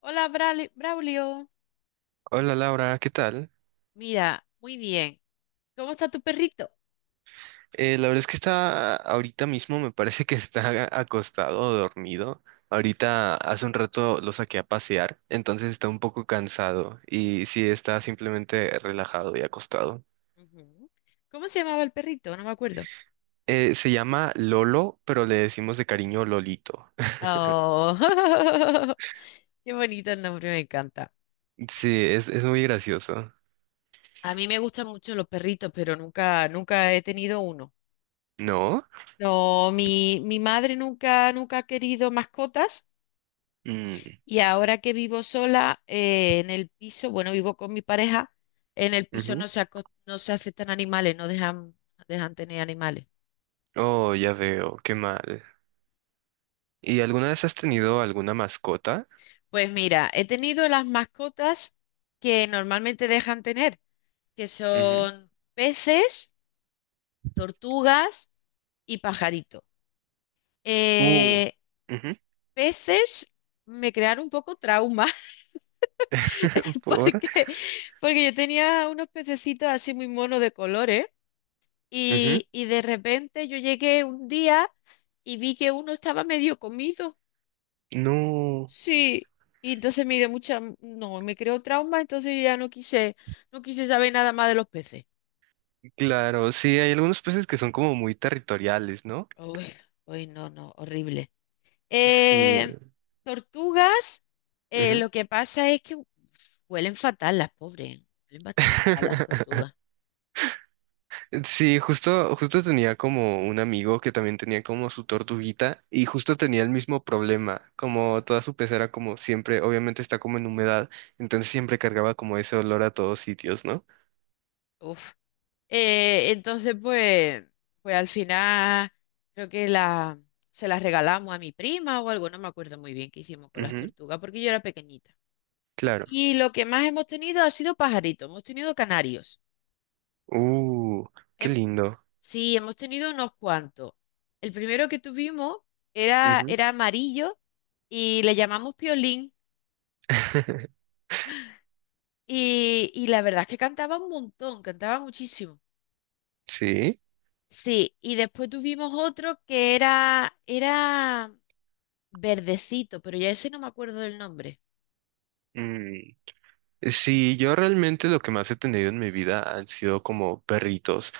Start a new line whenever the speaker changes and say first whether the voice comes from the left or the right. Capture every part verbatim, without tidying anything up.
left: Hola, Brali- Braulio.
right: Hola Laura, ¿qué tal?
left: Mira, muy bien. ¿Cómo está tu perrito?
right: Eh, la verdad es que está ahorita mismo, me parece que está acostado o dormido. Ahorita hace un rato lo saqué a pasear, entonces está un poco cansado y sí está simplemente relajado y acostado.
left: Ujú. ¿Cómo se llamaba el perrito? No me acuerdo.
right: Eh, se llama Lolo, pero le decimos de cariño Lolito.
left: Oh, qué bonito el nombre, me encanta.
right: Sí, es, es muy gracioso.
left: A mí me gustan mucho los perritos, pero nunca, nunca he tenido uno.
right: ¿No?
left: No, mi, mi madre nunca, nunca ha querido mascotas,
right: Mm,
left: y ahora que vivo sola eh, en el piso, bueno, vivo con mi pareja, en el piso
right: ujú.
left: no se, aco- no se aceptan animales, no dejan, dejan tener animales.
right: Oh, ya veo, qué mal. ¿Y alguna vez has tenido alguna mascota?
left: Pues mira, he tenido las mascotas que normalmente dejan tener, que
right: Ujú.
left: son peces, tortugas y pajaritos.
right: Uh,
left: Eh,
right: ujú.
left: Peces me crearon un poco trauma.
right: ¿Por?
left: Porque, Porque yo tenía unos pececitos así muy monos de colores
right: Ujú.
left: y, y de repente yo llegué un día y vi que uno estaba medio comido.
right: No,
left: Sí, y entonces me dio mucha, no, me creó trauma, entonces yo ya no quise, no quise saber nada más de los peces.
right: claro, sí, hay algunos peces que son como muy territoriales, ¿no?
left: Uy, uy, no, no, horrible.
right: Sí,
left: Eh, Tortugas, eh,
right: ujú.
left: lo que pasa es que uf, huelen fatal las pobres, huelen bastante mal las tortugas.
right: Sí, justo, justo tenía como un amigo que también tenía como su tortuguita y justo tenía el mismo problema, como toda su pecera como siempre, obviamente está como en humedad, entonces siempre cargaba como ese olor a todos sitios, ¿no?
left: Uf. Eh, entonces, pues, pues al final creo que la, se las regalamos a mi prima o algo, no me acuerdo muy bien qué hicimos con las
right: Ujú,
left: tortugas, porque yo era pequeñita.
right: claro.
left: Y lo que más hemos tenido ha sido pajaritos, hemos tenido canarios.
right: Uh, qué
left: Hem-
right: lindo.
left: sí, hemos tenido unos cuantos. El primero que tuvimos era,
right: Ujú.
left: era amarillo y le llamamos Piolín. Y, y la verdad es que cantaba un montón, cantaba muchísimo.
right: Sí.
left: Sí, y después tuvimos otro que era, era verdecito, pero ya ese no me acuerdo del nombre.
right: Sí, yo realmente lo que más he tenido en mi vida han sido como perritos.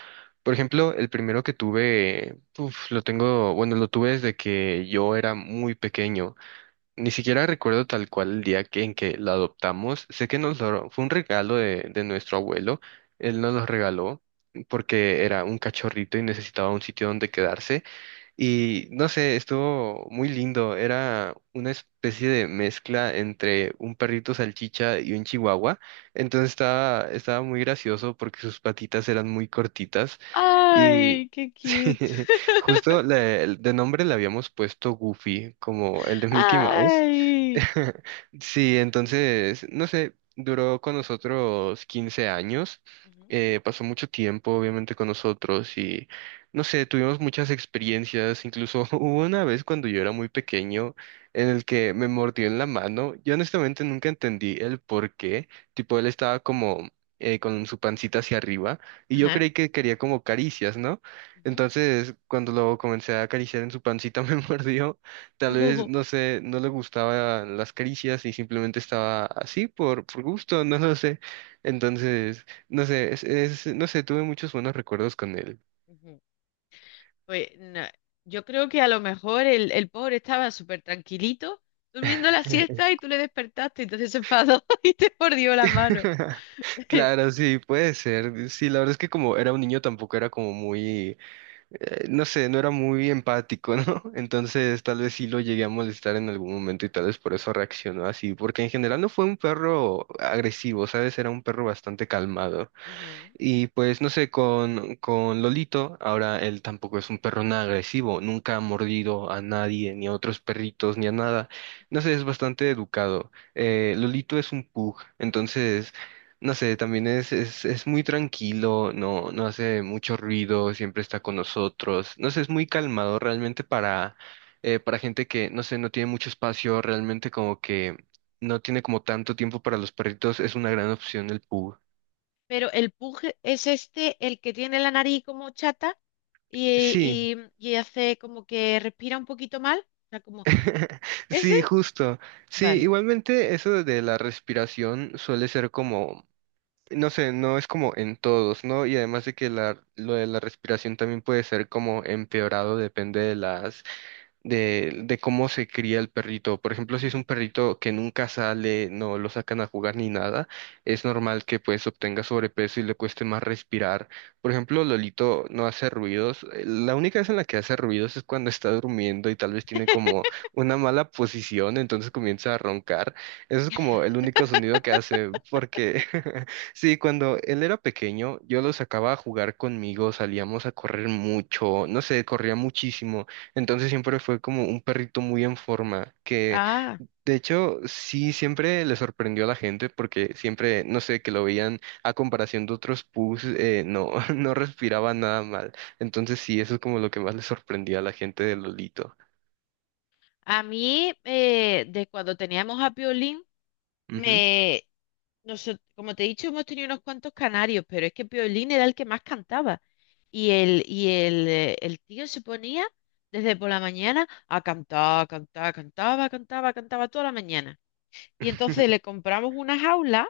right: Por ejemplo, el primero que tuve, uf, lo tengo, bueno, lo tuve desde que yo era muy pequeño. Ni siquiera recuerdo tal cual el día que, en que lo adoptamos. Sé que nos lo, fue un regalo de, de nuestro abuelo. Él nos lo regaló porque era un cachorrito y necesitaba un sitio donde quedarse. Y no sé, estuvo muy lindo. Era una especie de mezcla entre un perrito salchicha y un chihuahua. Entonces estaba, estaba muy gracioso porque sus patitas eran muy cortitas. Y
left: Ay, qué
right: sí,
left: cute.
right: justo le- de nombre le habíamos puesto Goofy, como el de Mickey Mouse.
left: Ay.
right: Sí, entonces, no sé, duró con nosotros quince años.
left: Ujú.
right: Eh, pasó mucho tiempo, obviamente, con nosotros. No sé, tuvimos muchas experiencias, incluso hubo una vez cuando yo era muy pequeño en el que me mordió en la mano. Yo honestamente nunca entendí el por qué, tipo él estaba como eh, con su pancita hacia arriba y yo
left: Ajá,
right: creí que quería como caricias, ¿no?
left: ujú.
right: Entonces cuando lo comencé a acariciar en su pancita me mordió, tal vez,
left: Ujú,
right: no sé, no le gustaban las caricias y simplemente estaba así por, por gusto, no lo sé. Entonces, no sé, es, es- no sé, tuve muchos buenos recuerdos con él.
left: ujú. Pues no, yo creo que a lo mejor el, el pobre estaba súper tranquilito durmiendo la siesta y tú le despertaste, entonces se enfadó y te mordió la mano.
right: Claro, sí, puede ser. Sí, la verdad es que como era un niño tampoco era como muy, eh, no sé, no era muy empático, ¿no? Entonces tal vez sí lo llegué a molestar en algún momento y tal vez por eso reaccionó así, porque en general no fue un perro agresivo, ¿sabes? Era un perro bastante calmado.
left: Ujú.
right: Y pues no sé, con, con Lolito, ahora él tampoco es un perro nada agresivo, nunca ha mordido a nadie, ni a otros perritos, ni a nada. No sé, es bastante educado. Eh, Lolito es un pug, entonces, no sé, también es, es, es muy tranquilo, no, no hace mucho ruido, siempre está con nosotros. No sé, es muy calmado realmente para, eh, para gente que, no sé, no tiene mucho espacio, realmente como que no tiene como tanto tiempo para los perritos, es una gran opción el pug.
left: Pero el pug es este, el que tiene la nariz como chata y,
right: Sí,
left: y- y hace como que respira un poquito mal. O sea, como, ¿ese?
right: sí, justo. Sí,
left: Vale.
right: igualmente eso de la respiración suele ser como, no sé, no es como en todos, ¿no? Y además de que la, lo de la respiración también puede ser como empeorado, depende de las de, de cómo se cría el perrito. Por ejemplo, si es
left: Ujú.
right: un perrito que nunca sale, no lo sacan a jugar ni nada, es normal que pues obtenga sobrepeso y le cueste más respirar. Por ejemplo, Lolito no hace ruidos. Eh, La única vez en la que hace ruidos es cuando está durmiendo y tal vez tiene como una mala posición, entonces comienza a roncar. Eso es como el único sonido que hace, porque sí, cuando él era pequeño, yo lo sacaba a jugar conmigo, salíamos a correr mucho, no sé, corría muchísimo. Entonces siempre fue como un perrito muy en forma, que
left: Ah.
right: de hecho sí siempre le sorprendió a la gente porque siempre, no sé, que lo veían a comparación de otros pus, eh, no, no respiraba nada mal. Entonces sí, eso es como lo que más le sorprendía a la gente de Lolito.
left: A mí, eh, de cuando teníamos a Piolín,
right: Ujú,
left: me, noso- como te he dicho, hemos tenido unos cuantos canarios, pero es que Piolín era el que más cantaba. Y el, y el, eh, el tío se ponía desde por la mañana a cantar, cantar, cantaba, cantaba, cantaba toda la mañana. Y entonces le compramos una jaula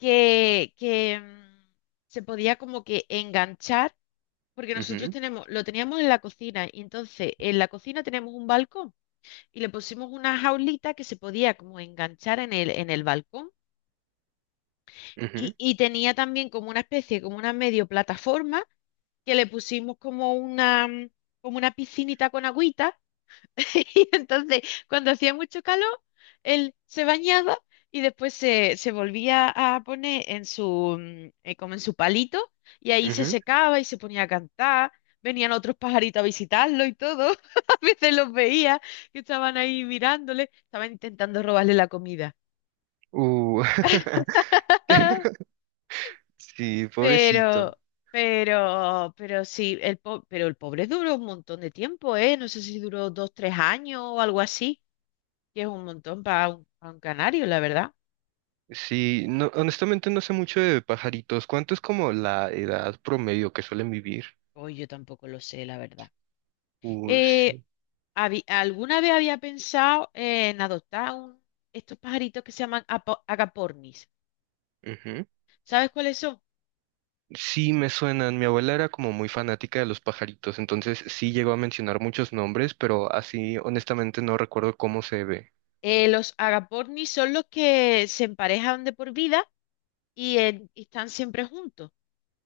left: que, que mm, se podía como que enganchar, porque nosotros
right: ujú,
left: tenemos, lo teníamos en la cocina, y entonces en la cocina tenemos un balcón y le pusimos una jaulita que se podía como enganchar en el, en el balcón,
right: ujú,
left: y, y tenía también como una especie, como una medio plataforma que le pusimos como una, mm, como una piscinita con agüita. Y entonces, cuando hacía mucho calor, él se bañaba y después se, se volvía a poner en su, mm, eh, como en su palito, y ahí se
right: ujú.
left: secaba y se ponía a cantar. Venían otros pajaritos a visitarlo y todo. A veces los veía que estaban ahí mirándole, estaban intentando robarle la comida.
right: Uh, sí,
left: Pero,
right: pobrecito.
left: pero, pero sí, el po- pero el pobre duró un montón de tiempo, ¿eh? No sé si duró dos, tres años o algo así, que es un montón para un, pa un canario, la verdad.
right: Sí, no, honestamente no sé mucho de pajaritos. ¿Cuánto es como la edad promedio que suelen vivir?
left: Hoy yo tampoco lo sé, la verdad.
right: Uh,
left: Eh,
right: sí.
left: habí- ¿Alguna vez había pensado en adoptar un- estos pajaritos que se llaman apo- agapornis? ¿Sabes cuáles son?
right: Sí, me suenan. Mi abuela era como muy fanática de los pajaritos, entonces sí llegó a mencionar muchos nombres, pero así honestamente no recuerdo cómo se ve.
left: Eh, los agapornis son los que se emparejan de por vida y, en- y están siempre juntos.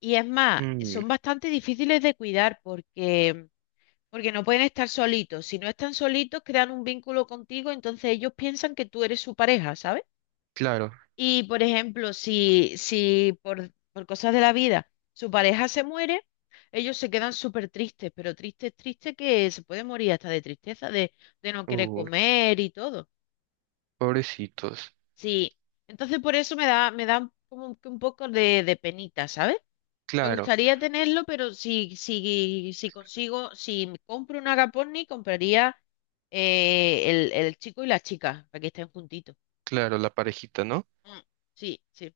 left: Y es más,
right: Mm,
left: son bastante difíciles de cuidar porque, porque no pueden estar solitos. Si no están solitos, crean un vínculo contigo, entonces ellos piensan que tú eres su pareja, ¿sabes?
right: claro.
left: Y, por ejemplo, si, si por, por cosas de la vida su pareja se muere, ellos se quedan súper tristes, pero tristes, tristes, que se puede morir hasta de tristeza, de, de no querer
right: Uh,
left: comer y todo.
right: pobrecitos.
left: Sí, entonces por eso me da, me da como que un poco de, de penita, ¿sabes? Me
right: Claro,
left: gustaría tenerlo, pero si, si, si consigo, si me compro un Agaponni, compraría eh, el, el chico y la chica, para que estén juntitos.
right: claro, la parejita, ¿no?
left: Mm, sí, sí,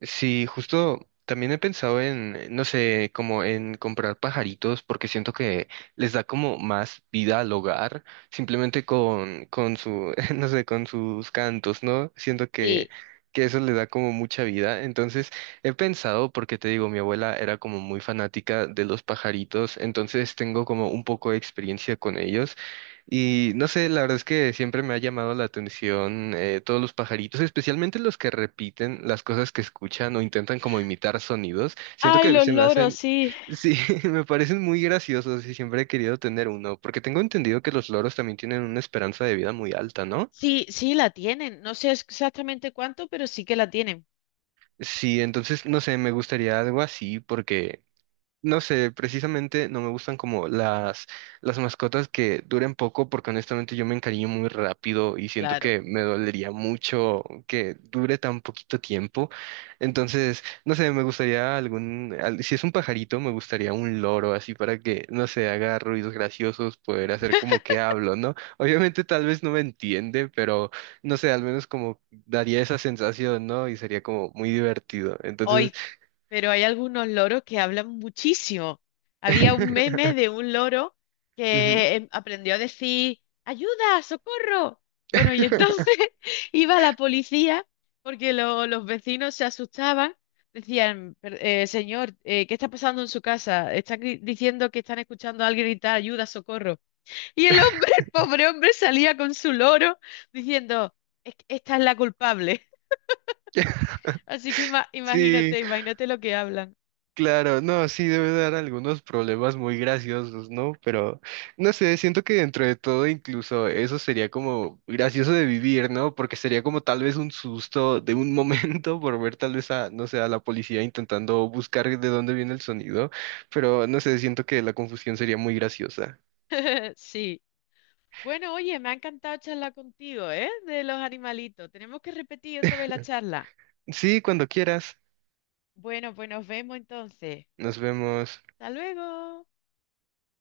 right: Sí, justo también he pensado en, eh, no sé, como en comprar pajaritos porque siento que les da como más vida al hogar, simplemente con, con su, no sé, con sus cantos, ¿no? Siento que,
left: sí.
right: que eso le da como mucha vida. Entonces, he pensado, porque te digo, mi abuela era como muy fanática de los pajaritos, entonces tengo como un poco de experiencia con ellos y no sé, la verdad es que siempre me ha llamado la atención eh, todos los pajaritos, especialmente los que repiten las cosas que escuchan o intentan como imitar sonidos. Siento
left: Ay,
right: que
left: los
right: se me
left: loros,
right: hacen,
left: sí.
right: sí, me parecen muy graciosos y siempre he querido tener uno, porque tengo entendido que los loros también tienen una esperanza de vida muy alta, ¿no?
left: Sí, sí la tienen. No sé exactamente cuánto, pero sí que la tienen.
right: Sí, entonces, no sé, me gustaría algo así porque no sé, precisamente no me gustan como las, las mascotas que duren poco porque honestamente yo me encariño muy rápido y siento
left: Claro,
right: que me dolería mucho que dure tan poquito tiempo. Entonces, no sé, me gustaría algún, al- si es un pajarito, me gustaría un loro así para que, no sé, haga ruidos graciosos, poder hacer como que hablo, ¿no? Obviamente tal vez no me entiende, pero no sé, al menos como daría esa sensación, ¿no? Y sería como muy divertido. Entonces,
left: hoy. Pero hay algunos loros que hablan muchísimo. Había un meme de un loro
right: ujú.
left: que em, aprendió a decir, ¡ayuda, socorro! Bueno, y entonces iba la policía porque lo- los vecinos se asustaban. Decían, "Per- eh, señor, eh, ¿qué está pasando en su casa? Están gri- diciendo que están escuchando a alguien gritar, ayuda, socorro". Y el hombre, el pobre hombre, salía con su loro diciendo, "Es que esta es la culpable". Así que ima-
right: Sí,
left: imagínate, imagínate lo que hablan.
right: claro, no, sí debe dar algunos problemas muy graciosos, ¿no? Pero no sé, siento que dentro de todo incluso eso sería como gracioso de vivir, ¿no? Porque sería como tal vez un susto de un momento por ver tal vez a, no sé, a la policía intentando buscar de dónde viene el sonido, pero no sé, siento que la confusión sería muy graciosa.
left: Sí. Bueno, oye, me ha encantado charlar contigo, ¿eh? De los animalitos. Tenemos que repetir otra vez la charla.
right: Sí, cuando quieras,
left: Bueno, pues nos vemos entonces.
right: nos vemos.
left: Hasta luego.